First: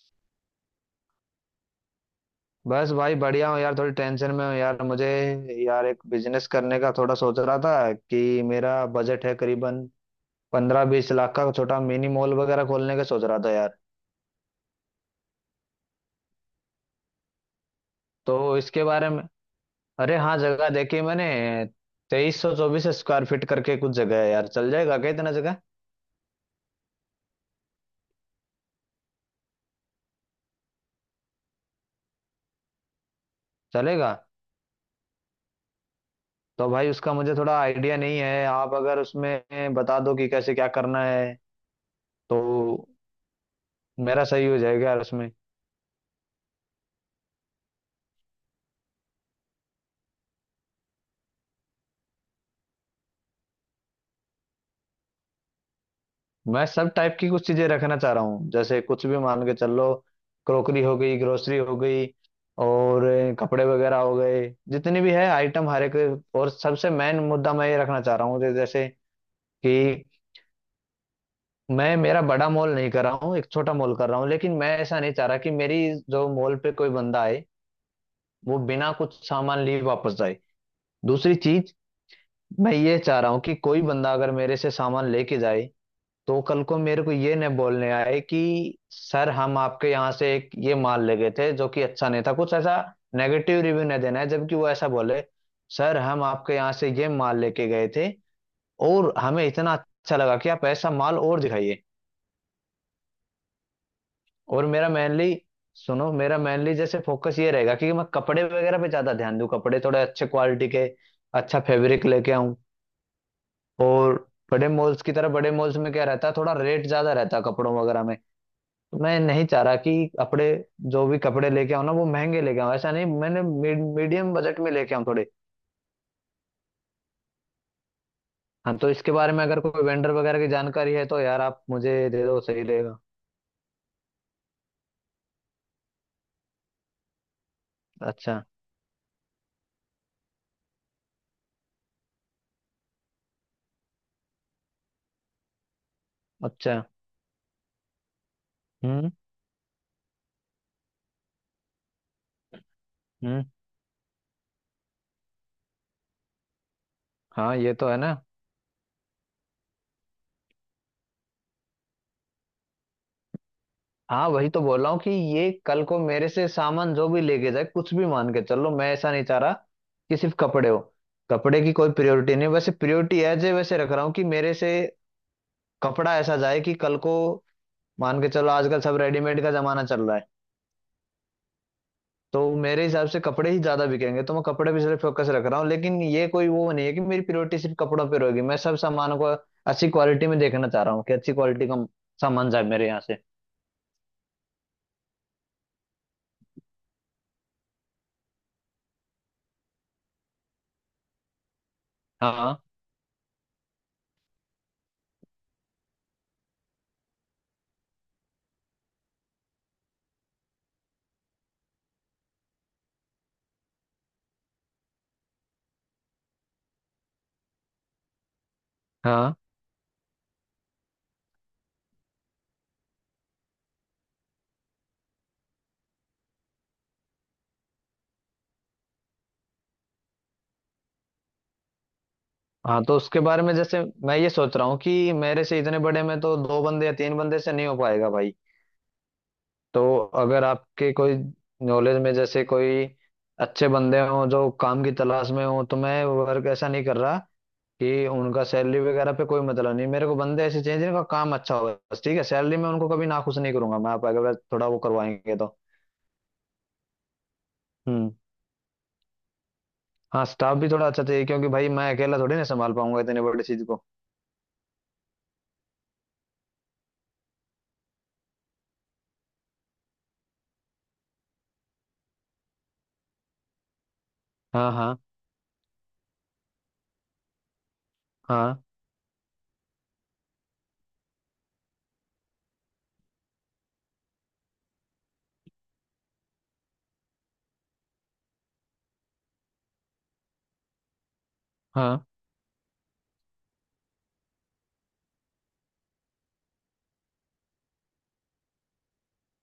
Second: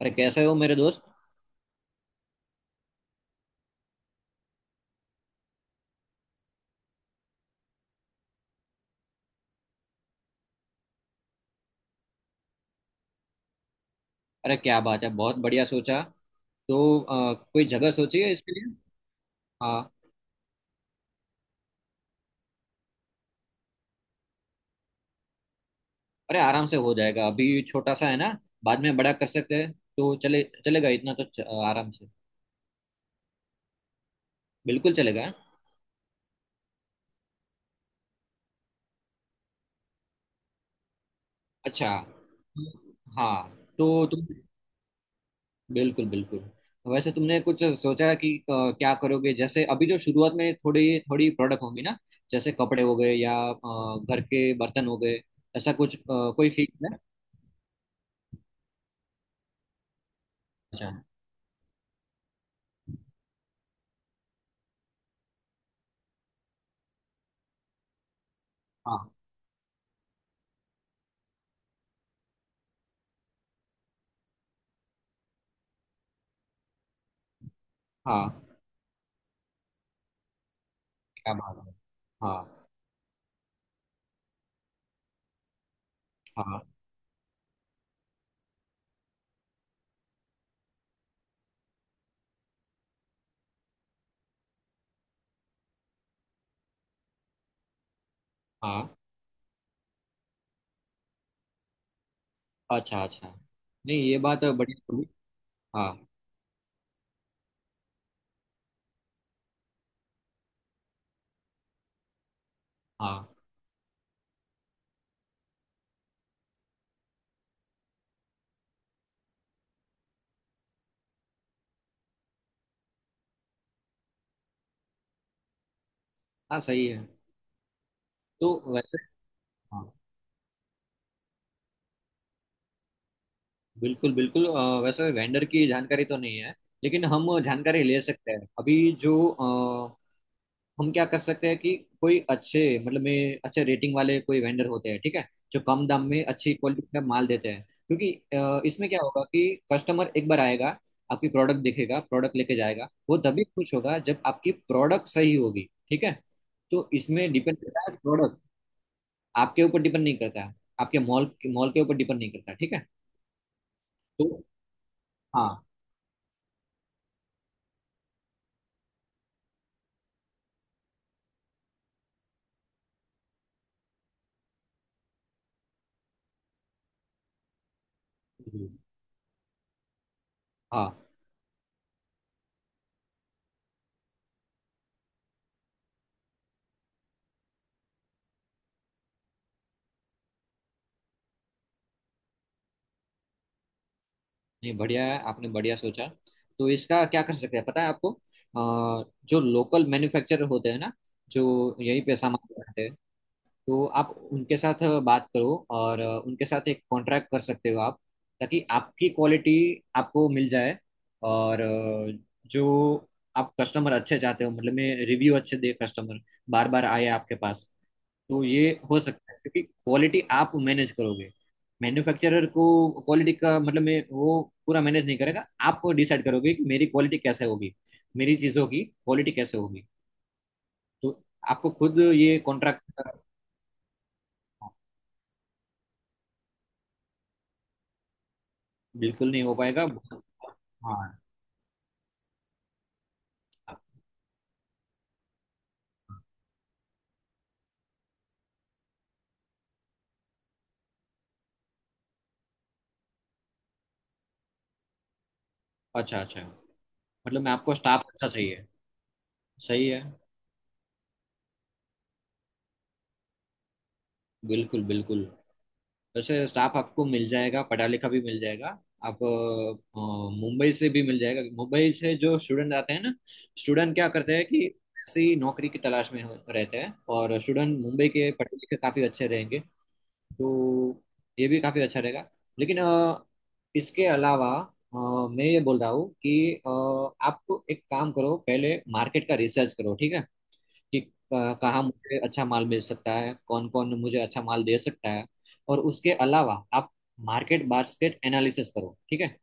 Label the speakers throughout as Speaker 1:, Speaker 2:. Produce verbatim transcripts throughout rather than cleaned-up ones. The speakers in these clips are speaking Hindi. Speaker 1: अरे कैसे हो मेरे दोस्त।
Speaker 2: बस भाई बढ़िया हूँ यार। थोड़ी टेंशन में हूँ यार मुझे। यार एक बिजनेस करने का थोड़ा सोच रहा था कि मेरा बजट है करीबन पंद्रह बीस लाख का। छोटा मिनी मॉल वगैरह खोलने का सोच रहा था यार।
Speaker 1: अरे क्या बात है। बहुत बढ़िया सोचा। तो अ, कोई जगह सोची है इसके
Speaker 2: तो
Speaker 1: लिए?
Speaker 2: इसके बारे में।
Speaker 1: हाँ।
Speaker 2: अरे हाँ, जगह देखी मैंने। तेईस सौ चौबीस स्क्वायर फीट करके कुछ जगह है यार। चल जाएगा क्या इतना जगह?
Speaker 1: अरे आराम से हो जाएगा। अभी छोटा सा है ना। बाद में बड़ा कर सकते हैं, तो चले चलेगा इतना तो च- आराम से।
Speaker 2: चलेगा।
Speaker 1: बिल्कुल चलेगा।
Speaker 2: तो भाई उसका मुझे थोड़ा आइडिया नहीं है। आप अगर उसमें बता दो कि कैसे क्या करना है
Speaker 1: अच्छा।
Speaker 2: तो
Speaker 1: हाँ, तो
Speaker 2: मेरा
Speaker 1: तुम।
Speaker 2: सही हो जाएगा यार उसमें।
Speaker 1: बिल्कुल, बिल्कुल। वैसे तुमने कुछ सोचा है कि अ, क्या करोगे? जैसे अभी जो शुरुआत में थोड़ी थोड़ी प्रोडक्ट होंगी ना, जैसे कपड़े हो गए या अ, घर के बर्तन हो गए। ऐसा कुछ अ, कोई
Speaker 2: मैं
Speaker 1: फिक्स
Speaker 2: सब
Speaker 1: है?
Speaker 2: टाइप की कुछ चीजें रखना चाह रहा हूँ। जैसे कुछ भी मान के चल लो, क्रोकरी
Speaker 1: अच्छा।
Speaker 2: हो गई, ग्रोसरी हो गई और अ, कपड़े वगैरह हो गए, जितनी भी है आइटम हर एक। और सबसे मेन मुद्दा मैं ये रखना चाह रहा हूँ, जै- जैसे
Speaker 1: हाँ,
Speaker 2: कि मैं, मेरा बड़ा मॉल नहीं कर रहा हूँ, एक छोटा मॉल कर रहा हूँ, लेकिन मैं ऐसा नहीं चाह रहा कि मेरी जो मॉल पे कोई बंदा आए
Speaker 1: हाँ।
Speaker 2: वो बिना कुछ सामान लिए वापस जाए।
Speaker 1: क्या
Speaker 2: दूसरी
Speaker 1: बात है।
Speaker 2: चीज,
Speaker 1: हाँ,
Speaker 2: मैं ये चाह रहा हूँ कि कोई बंदा अगर मेरे से सामान लेके जाए, तो कल
Speaker 1: हाँ,
Speaker 2: को मेरे को ये नहीं बोलने आए कि सर हम आपके यहाँ से एक ये माल ले गए थे जो कि अच्छा नहीं था, कुछ ऐसा नेगेटिव रिव्यू नहीं देना है। जबकि वो ऐसा बोले, सर हम आपके यहाँ से ये माल लेके गए थे
Speaker 1: हाँ।
Speaker 2: और हमें इतना अच्छा लगा कि आप ऐसा माल और दिखाइए।
Speaker 1: अच्छा, अच्छा। नहीं, ये बात
Speaker 2: और
Speaker 1: बड़ी
Speaker 2: मेरा
Speaker 1: बड़ी-
Speaker 2: मेनली,
Speaker 1: हाँ,
Speaker 2: सुनो, मेरा मेनली जैसे फोकस ये रहेगा कि मैं कपड़े वगैरह पे ज्यादा ध्यान दूं, कपड़े थोड़े अच्छे क्वालिटी के, अच्छा फैब्रिक लेके आऊं।
Speaker 1: हाँ,
Speaker 2: और बड़े मॉल्स की तरह, बड़े मॉल्स में क्या रहता है, थोड़ा रेट ज्यादा रहता है कपड़ों वगैरह में। मैं नहीं चाह रहा कि कपड़े, जो भी कपड़े लेके आऊं ना वो महंगे लेके आऊं, ऐसा नहीं। मैंने मीडियम बजट में लेके आऊं थोड़े।
Speaker 1: हाँ। सही है। तो
Speaker 2: हाँ, तो
Speaker 1: वैसे।
Speaker 2: इसके बारे में अगर कोई
Speaker 1: हाँ।
Speaker 2: वेंडर वगैरह की जानकारी है तो यार आप मुझे दे दो, सही रहेगा।
Speaker 1: बिल्कुल, बिल्कुल। अ, वैसे वेंडर की जानकारी तो नहीं है, लेकिन हम जानकारी ले सकते
Speaker 2: अच्छा
Speaker 1: हैं। अभी जो हम क्या कर सकते हैं कि कोई अच्छे, मतलब में अच्छे रेटिंग वाले कोई वेंडर होते हैं, ठीक है, जो कम दाम में अच्छी
Speaker 2: अच्छा।
Speaker 1: क्वालिटी का माल देते हैं। क्योंकि अ, इसमें क्या
Speaker 2: हम्म
Speaker 1: होगा कि कस्टमर एक बार आएगा, आपकी प्रोडक्ट देखेगा, प्रोडक्ट लेके जाएगा, वो तभी
Speaker 2: हम्म।
Speaker 1: खुश होगा जब आपकी प्रोडक्ट सही होगी। ठीक है। तो इसमें
Speaker 2: हाँ,
Speaker 1: डिपेंड
Speaker 2: ये
Speaker 1: करता
Speaker 2: तो
Speaker 1: है
Speaker 2: है ना।
Speaker 1: प्रोडक्ट, आपके ऊपर डिपेंड नहीं करता है। आपके मॉल मॉल के ऊपर डिपेंड नहीं करता, ठीक है। तो
Speaker 2: हाँ, वही तो बोल रहा हूँ कि ये
Speaker 1: हाँ,
Speaker 2: कल को मेरे से सामान जो भी लेके जाए, कुछ भी मान के चलो, मैं ऐसा नहीं चाह रहा कि सिर्फ कपड़े हो। कपड़े की कोई प्रायोरिटी नहीं, वैसे प्रायोरिटी एज ए वैसे रख रहा हूँ कि मेरे से कपड़ा ऐसा जाए कि कल को, मान के चलो आजकल सब रेडीमेड का जमाना चल रहा है,
Speaker 1: हाँ।
Speaker 2: तो मेरे हिसाब से कपड़े ही ज्यादा बिकेंगे, तो मैं कपड़े पे सिर्फ फोकस रख रहा हूँ, लेकिन ये कोई वो नहीं है कि मेरी प्रायोरिटी सिर्फ कपड़ों पे रहेगी। मैं सब सामान को अच्छी क्वालिटी में देखना चाह रहा हूँ, कि अच्छी क्वालिटी का सामान जाए मेरे यहाँ से।
Speaker 1: नहीं, बढ़िया है, आपने बढ़िया सोचा। तो इसका क्या कर सकते हैं? पता है आपको अ, जो लोकल मैन्युफैक्चरर होते हैं ना, जो यहीं पे सामान
Speaker 2: हाँ
Speaker 1: बनाते हैं। तो आप उनके साथ बात करो, और अ, उनके साथ एक कॉन्ट्रैक्ट कर सकते हो आप, ताकि आपकी क्वालिटी आपको मिल जाए। और अ, जो आप कस्टमर अच्छे चाहते हो, मतलब मैं रिव्यू अच्छे दे, कस्टमर बार बार आए आपके पास। तो ये हो सकता
Speaker 2: हाँ।
Speaker 1: है, क्योंकि क्वालिटी आप मैनेज करोगे। मैन्युफैक्चरर को क्वालिटी का मतलब मैं वो पूरा मैनेज नहीं करेगा। आप डिसाइड करोगे कि मेरी क्वालिटी कैसे होगी, मेरी चीज़ों की क्वालिटी कैसे होगी। तो आपको खुद ये कॉन्ट्रैक्ट।
Speaker 2: हाँ, तो उसके बारे में जैसे मैं ये सोच रहा हूँ कि मेरे से इतने बड़े में तो दो बंदे या तीन बंदे से नहीं हो पाएगा भाई।
Speaker 1: बिल्कुल नहीं हो पाएगा।
Speaker 2: तो अगर आपके कोई
Speaker 1: हाँ।
Speaker 2: नॉलेज में जैसे कोई अच्छे बंदे हों जो काम की तलाश में हों, तो मैं वर्क ऐसा नहीं कर रहा कि उनका सैलरी वगैरह पे कोई मतलब नहीं। मेरे को बंदे ऐसे चाहिए जिनका काम अच्छा हो बस, ठीक है। सैलरी में उनको कभी नाखुश नहीं करूंगा मैं, आप अगर थोड़ा वो करवाएंगे तो।
Speaker 1: अच्छा, अच्छा। मतलब मैं आपको स्टाफ
Speaker 2: हम्म।
Speaker 1: अच्छा चाहिए। सही है।
Speaker 2: हाँ, स्टाफ भी थोड़ा अच्छा चाहिए क्योंकि भाई मैं अकेला थोड़ी ना संभाल पाऊंगा इतनी बड़ी चीज को।
Speaker 1: बिल्कुल, बिल्कुल। वैसे स्टाफ आपको मिल जाएगा, पढ़ा लिखा भी मिल जाएगा। आप अ, अ, मुंबई से भी मिल जाएगा। मुंबई से जो स्टूडेंट आते हैं ना, स्टूडेंट क्या करते हैं कि
Speaker 2: हाँ हाँ।
Speaker 1: ऐसी नौकरी की तलाश में हो- रहते हैं, और स्टूडेंट मुंबई के पढ़े
Speaker 2: हाँ
Speaker 1: लिखे काफ़ी अच्छे रहेंगे। तो ये भी काफ़ी अच्छा रहेगा। लेकिन अ, इसके अलावा अ, मैं ये बोल रहा हूँ कि अ, आप एक काम करो, पहले मार्केट का रिसर्च करो, ठीक है। कि अ, कहाँ
Speaker 2: हाँ।
Speaker 1: मुझे अच्छा माल मिल सकता है, कौन कौन मुझे अच्छा माल दे सकता है। और उसके अलावा आप मार्केट बास्केट एनालिसिस करो, ठीक है।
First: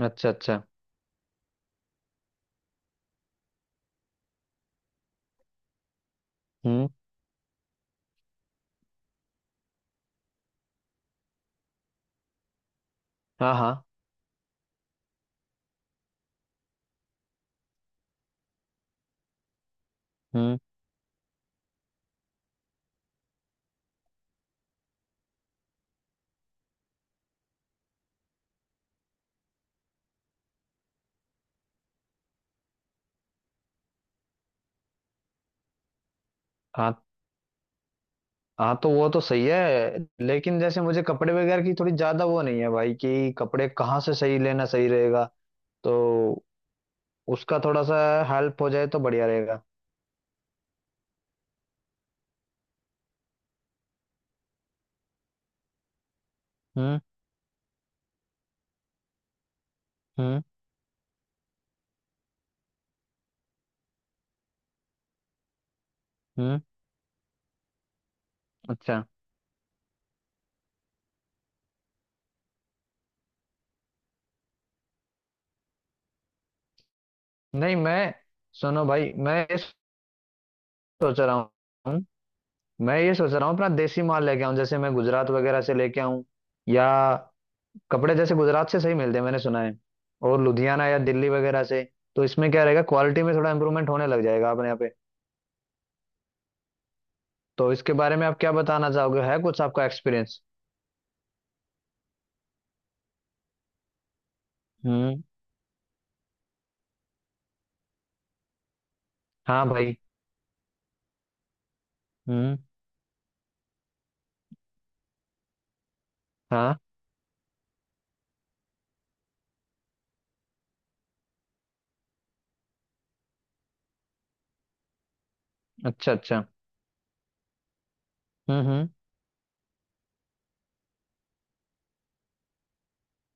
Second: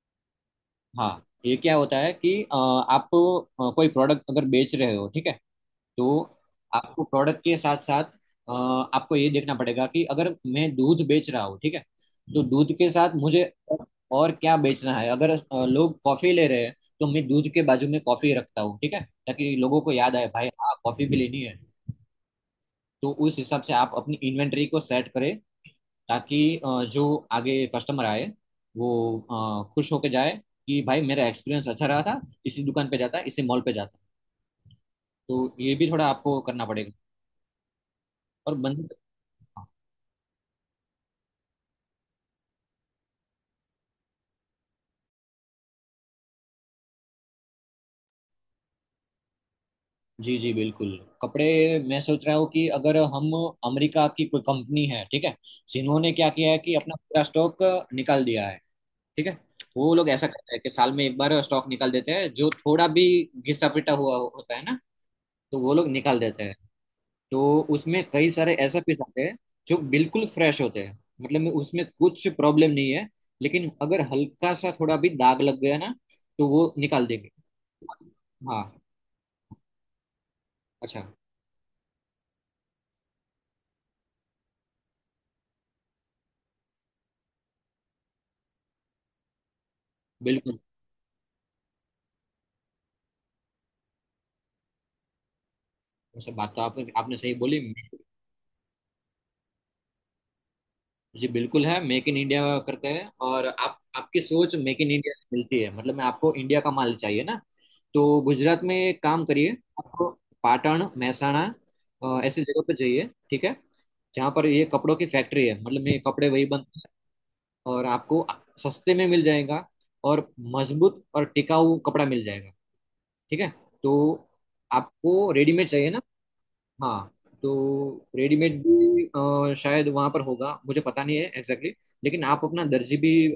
Speaker 2: अच्छा अच्छा।
Speaker 1: हाँ, ये क्या होता है कि अ, आप अ, कोई प्रोडक्ट अगर बेच रहे हो, ठीक है, तो
Speaker 2: हम्म।
Speaker 1: आपको प्रोडक्ट के साथ साथ अ, आपको ये देखना पड़ेगा कि अगर मैं दूध बेच रहा हूँ, ठीक है, तो दूध के साथ मुझे
Speaker 2: हाँ हाँ।
Speaker 1: और क्या बेचना है। अगर अ, लोग कॉफी ले रहे हैं, तो मैं दूध के बाजू में कॉफी रखता हूँ, ठीक है, ताकि लोगों को याद आए, भाई
Speaker 2: हम्म।
Speaker 1: हाँ, कॉफी भी लेनी है। तो उस हिसाब से आप अपनी इन्वेंट्री को सेट करें, ताकि अ, जो आगे कस्टमर आए वो अ, खुश होके जाए, कि भाई मेरा एक्सपीरियंस अच्छा रहा था, इसी दुकान पे जाता, इसी मॉल पे जाता। तो ये भी थोड़ा आपको करना पड़ेगा।
Speaker 2: हाँ।
Speaker 1: और
Speaker 2: हाँ, तो
Speaker 1: बंद।
Speaker 2: वो तो सही है, लेकिन जैसे मुझे कपड़े वगैरह की थोड़ी ज्यादा वो नहीं है भाई, कि कपड़े कहाँ से सही लेना सही रहेगा। तो उसका थोड़ा सा हेल्प हो जाए तो बढ़िया रहेगा।
Speaker 1: जी, जी, बिल्कुल। कपड़े, मैं सोच रहा हूँ कि अगर हम अमेरिका की कोई कंपनी है, ठीक है, जिन्होंने क्या किया है कि अपना
Speaker 2: हम्म।
Speaker 1: पूरा स्टॉक निकाल दिया है, ठीक है। वो लोग ऐसा
Speaker 2: हम्म।
Speaker 1: करते हैं कि साल में एक बार स्टॉक निकाल देते हैं, जो थोड़ा भी घिसा पिटा हुआ होता है ना, तो वो लोग निकाल देते हैं।
Speaker 2: हम्म।
Speaker 1: तो उसमें कई सारे ऐसे पीस
Speaker 2: अच्छा।
Speaker 1: आते हैं जो बिल्कुल फ्रेश होते हैं, मतलब में उसमें कुछ प्रॉब्लम नहीं है, लेकिन अगर हल्का सा थोड़ा भी दाग लग गया ना, तो वो निकाल देंगे।
Speaker 2: नहीं मैं,
Speaker 1: हाँ।
Speaker 2: सुनो भाई, मैं ये
Speaker 1: अच्छा।
Speaker 2: सोच रहा हूँ, मैं ये सोच रहा हूँ अपना देसी माल लेके आऊँ, जैसे मैं गुजरात वगैरह से लेके आऊँ, या कपड़े जैसे गुजरात से सही मिलते हैं मैंने सुना है। और
Speaker 1: बिल्कुल।
Speaker 2: लुधियाना या दिल्ली वगैरह से। तो इसमें क्या रहेगा, क्वालिटी में थोड़ा इम्प्रूवमेंट होने लग जाएगा अपने यहाँ पे।
Speaker 1: वैसे बात तो आप, आपने सही बोली।
Speaker 2: तो इसके बारे में आप क्या बताना चाहोगे, है कुछ आपका एक्सपीरियंस?
Speaker 1: जी बिल्कुल है, मेक इन इंडिया करते हैं, और आप आपकी सोच मेक इन इंडिया
Speaker 2: हम्म।
Speaker 1: से मिलती है। मतलब मैं आपको इंडिया का माल चाहिए ना। तो गुजरात में एक काम करिए।
Speaker 2: हाँ भाई।
Speaker 1: आपको पाटण, महसाणा, अ, ऐसी
Speaker 2: हम्म।
Speaker 1: जगह पर जाइए, ठीक है। जहाँ पर ये कपड़ों की फैक्ट्री है, मतलब ये कपड़े वही
Speaker 2: हाँ।
Speaker 1: बनते। और आपको सस्ते में मिल जाएगा, और मजबूत और टिकाऊ कपड़ा मिल जाएगा। ठीक है। तो आपको रेडीमेड चाहिए ना?
Speaker 2: अच्छा अच्छा।
Speaker 1: हाँ। तो रेडीमेड
Speaker 2: हम्म हम्म।
Speaker 1: भी अ, शायद वहां पर होगा, मुझे पता नहीं है एग्जैक्टली exactly, लेकिन आप अपना दर्जी भी अ,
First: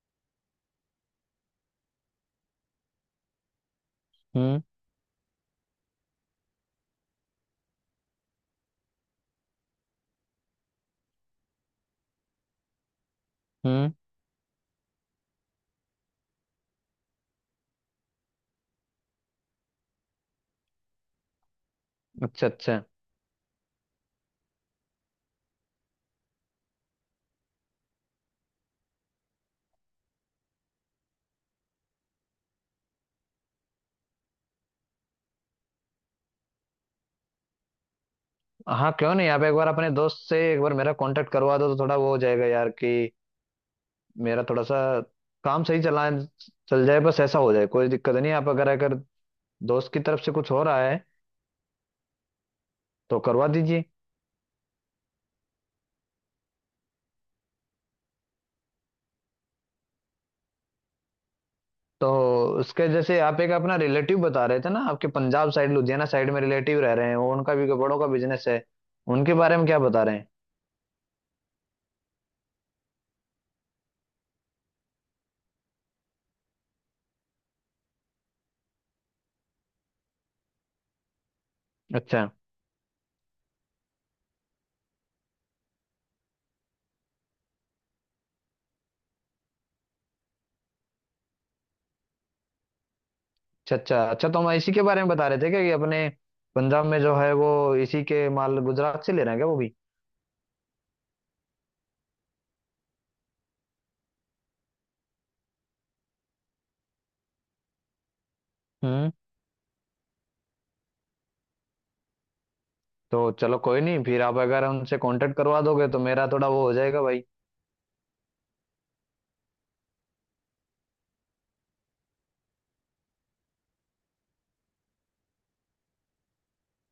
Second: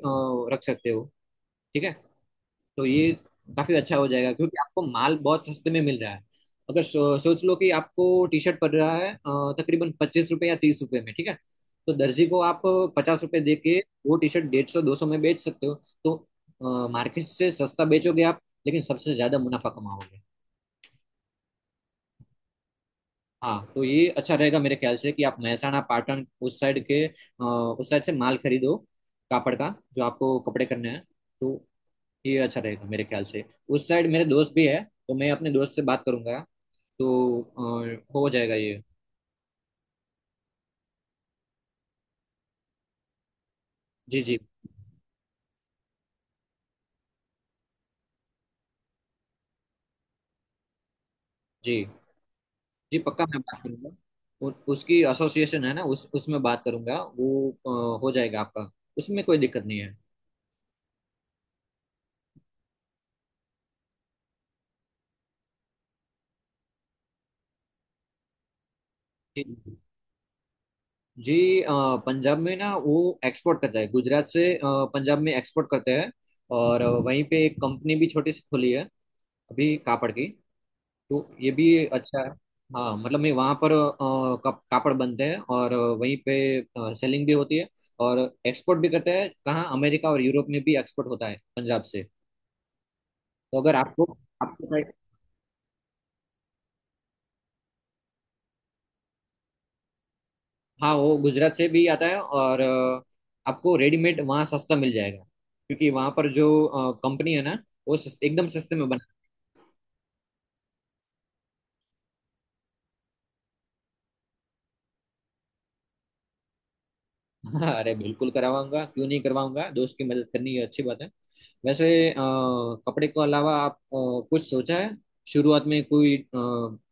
Speaker 1: रख सकते हो। ठीक है। तो ये काफी अच्छा हो जाएगा, क्योंकि
Speaker 2: हम्म
Speaker 1: आपको माल बहुत सस्ते में मिल रहा है। अगर सो, सोच लो कि आपको टी शर्ट पड़ रहा है अ, तकरीबन पच्चीस रुपए या तीस रुपए में, ठीक है। तो दर्जी को आप पचास रुपए दे के
Speaker 2: हम्म।
Speaker 1: वो टी शर्ट डेढ़ सौ दो सौ में बेच सकते हो। तो मार्केट से सस्ता बेचोगे आप, लेकिन सबसे ज्यादा मुनाफा कमाओगे।
Speaker 2: अच्छा अच्छा।
Speaker 1: हाँ, तो ये अच्छा रहेगा मेरे ख्याल से, कि आप महसाणा, पाटन उस साइड के अ, उस साइड से माल खरीदो, कापड़ का, जो आपको कपड़े करने हैं। तो ये अच्छा रहेगा मेरे ख्याल से। उस साइड मेरे दोस्त भी है, तो मैं अपने दोस्त से बात करूंगा, तो अ, हो जाएगा ये।
Speaker 2: हाँ क्यों नहीं, आप एक बार अपने दोस्त से एक बार मेरा कांटेक्ट करवा दो तो थोड़ा वो हो जाएगा यार, कि
Speaker 1: जी, जी।
Speaker 2: मेरा थोड़ा सा काम सही चला, चल जाए बस, ऐसा हो जाए, कोई दिक्कत नहीं। आप अगर अगर दोस्त की तरफ से कुछ हो रहा है
Speaker 1: जी, जी
Speaker 2: तो
Speaker 1: पक्का, मैं
Speaker 2: करवा
Speaker 1: बात
Speaker 2: दीजिए।
Speaker 1: करूंगा। उ, उसकी एसोसिएशन है ना, उस उसमें बात करूंगा, वो अ, हो जाएगा आपका। उसमें कोई दिक्कत नहीं है।
Speaker 2: तो उसके जैसे आप एक अपना रिलेटिव बता रहे थे ना, आपके पंजाब साइड लुधियाना साइड में रिलेटिव रह रहे हैं वो, उनका भी कपड़ों का बिजनेस है, उनके
Speaker 1: जी,
Speaker 2: बारे में क्या बता रहे हैं?
Speaker 1: जी, अ, पंजाब में ना वो एक्सपोर्ट करता है गुजरात से, अ, पंजाब में एक्सपोर्ट करते हैं। और अ, वहीं पे एक कंपनी भी छोटी सी खुली है, अभी कापड़ की। तो ये भी अच्छा
Speaker 2: अच्छा।
Speaker 1: है। हाँ, मतलब मैं वहाँ पर अ, कप, कापड़ बनते हैं, और वहीं पे सेलिंग भी होती है, और एक्सपोर्ट भी करते हैं, कहाँ? अमेरिका और यूरोप में भी एक्सपोर्ट होता है पंजाब से। तो अगर
Speaker 2: अच्छा अच्छा
Speaker 1: आपको
Speaker 2: अच्छा। तो हम
Speaker 1: आपको
Speaker 2: इसी के
Speaker 1: साइड।
Speaker 2: बारे में बता रहे थे क्या, कि अपने पंजाब में जो है वो इसी के माल गुजरात से ले रहे हैं क्या वो भी?
Speaker 1: हाँ, वो गुजरात से भी आता है, और अ, आपको रेडीमेड वहाँ सस्ता मिल जाएगा, क्योंकि वहाँ पर जो कंपनी है ना, वो सस- एकदम सस्ते में।
Speaker 2: हम्म। तो चलो कोई नहीं, फिर आप अगर उनसे कांटेक्ट करवा दोगे तो मेरा थोड़ा वो हो जाएगा भाई।
Speaker 1: हाँ, अरे बिल्कुल करवाऊंगा, क्यों नहीं करवाऊंगा, दोस्त की मदद करनी ये अच्छी बात है। वैसे अ, कपड़े के अलावा आप अ, कुछ सोचा है? शुरुआत में कोई अ,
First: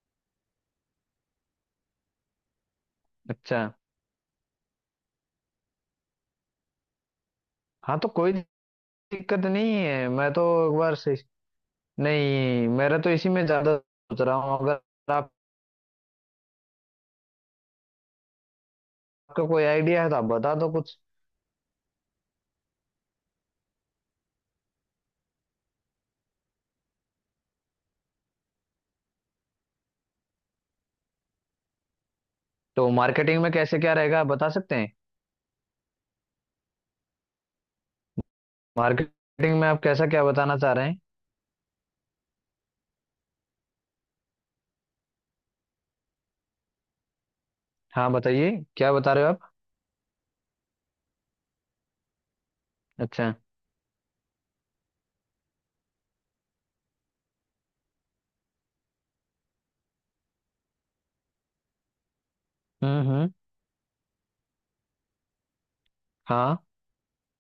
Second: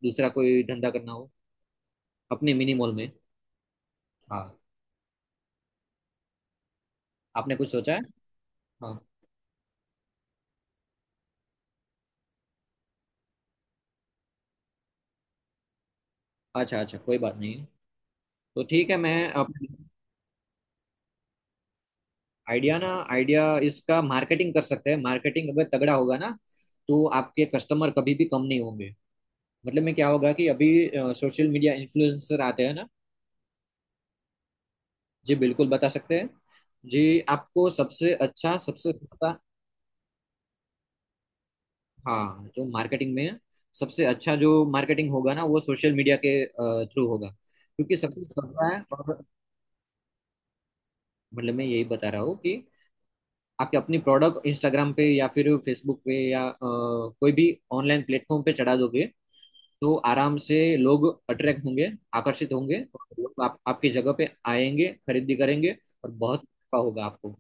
Speaker 1: दूसरा कोई धंधा करना हो अपने मिनी मॉल में।
Speaker 2: अच्छा।
Speaker 1: हाँ। आपने कुछ सोचा
Speaker 2: हाँ,
Speaker 1: है?
Speaker 2: तो कोई
Speaker 1: हाँ।
Speaker 2: दिक्कत नहीं है। मैं तो एक बार से, नहीं, मेरा तो इसी में ज्यादा सोच रहा हूँ। अगर आपका
Speaker 1: अच्छा, अच्छा, कोई बात नहीं। तो ठीक है, मैं आप।
Speaker 2: कोई आइडिया है तो आप बता दो कुछ।
Speaker 1: आइडिया ना आइडिया, इसका मार्केटिंग कर सकते हैं। मार्केटिंग अगर तगड़ा होगा ना, तो आपके कस्टमर कभी भी कम नहीं होंगे। मतलब में क्या होगा कि अभी सोशल मीडिया इन्फ्लुएंसर आते हैं ना।
Speaker 2: तो मार्केटिंग में कैसे क्या रहेगा, आप बता सकते हैं?
Speaker 1: जी बिल्कुल बता सकते हैं। जी, आपको सबसे अच्छा, सबसे सस्ता।
Speaker 2: मार्केटिंग में आप कैसा क्या बताना चाह रहे हैं?
Speaker 1: हाँ, जो मार्केटिंग में है, सबसे अच्छा जो मार्केटिंग होगा ना, वो सोशल मीडिया के थ्रू होगा, क्योंकि
Speaker 2: हाँ
Speaker 1: सबसे
Speaker 2: बताइए,
Speaker 1: सस्ता है।
Speaker 2: क्या बता
Speaker 1: और
Speaker 2: रहे हो आप?
Speaker 1: मतलब मैं यही बता रहा हूँ कि
Speaker 2: अच्छा।
Speaker 1: आपके अपनी प्रोडक्ट इंस्टाग्राम पे या फिर फेसबुक पे या अ, कोई भी ऑनलाइन प्लेटफॉर्म पे चढ़ा दोगे, तो आराम से लोग अट्रैक्ट होंगे, आकर्षित होंगे, और
Speaker 2: हम्म हम्म।
Speaker 1: लोग आप, आपकी जगह पे आएंगे, खरीदी करेंगे, और बहुत
Speaker 2: हाँ।
Speaker 1: नफा होगा आपको।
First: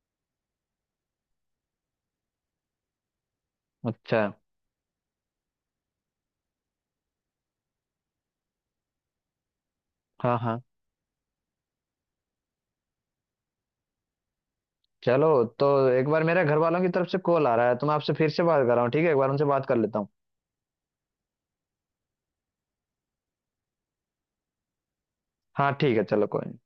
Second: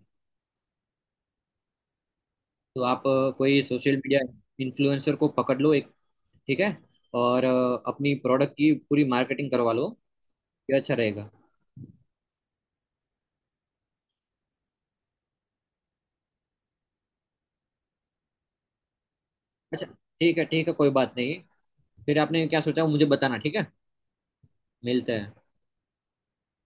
Speaker 1: तो आप अ, कोई सोशल
Speaker 2: अच्छा।
Speaker 1: मीडिया इन्फ्लुएंसर को पकड़ लो एक, ठीक है, और अ, अपनी प्रोडक्ट की पूरी मार्केटिंग करवा लो।
Speaker 2: हाँ हाँ।
Speaker 1: ये अच्छा रहेगा।
Speaker 2: चलो। तो एक बार मेरे घर वालों की तरफ से कॉल आ रहा है, तो मैं आपसे फिर से बात कर रहा हूँ। ठीक है, एक बार उनसे बात कर
Speaker 1: अच्छा,
Speaker 2: लेता हूँ।
Speaker 1: ठीक है, ठीक है, कोई बात नहीं। फिर आपने क्या सोचा वो मुझे बताना, ठीक है। मिलते हैं।
Speaker 2: हाँ ठीक है चलो कोई नहीं।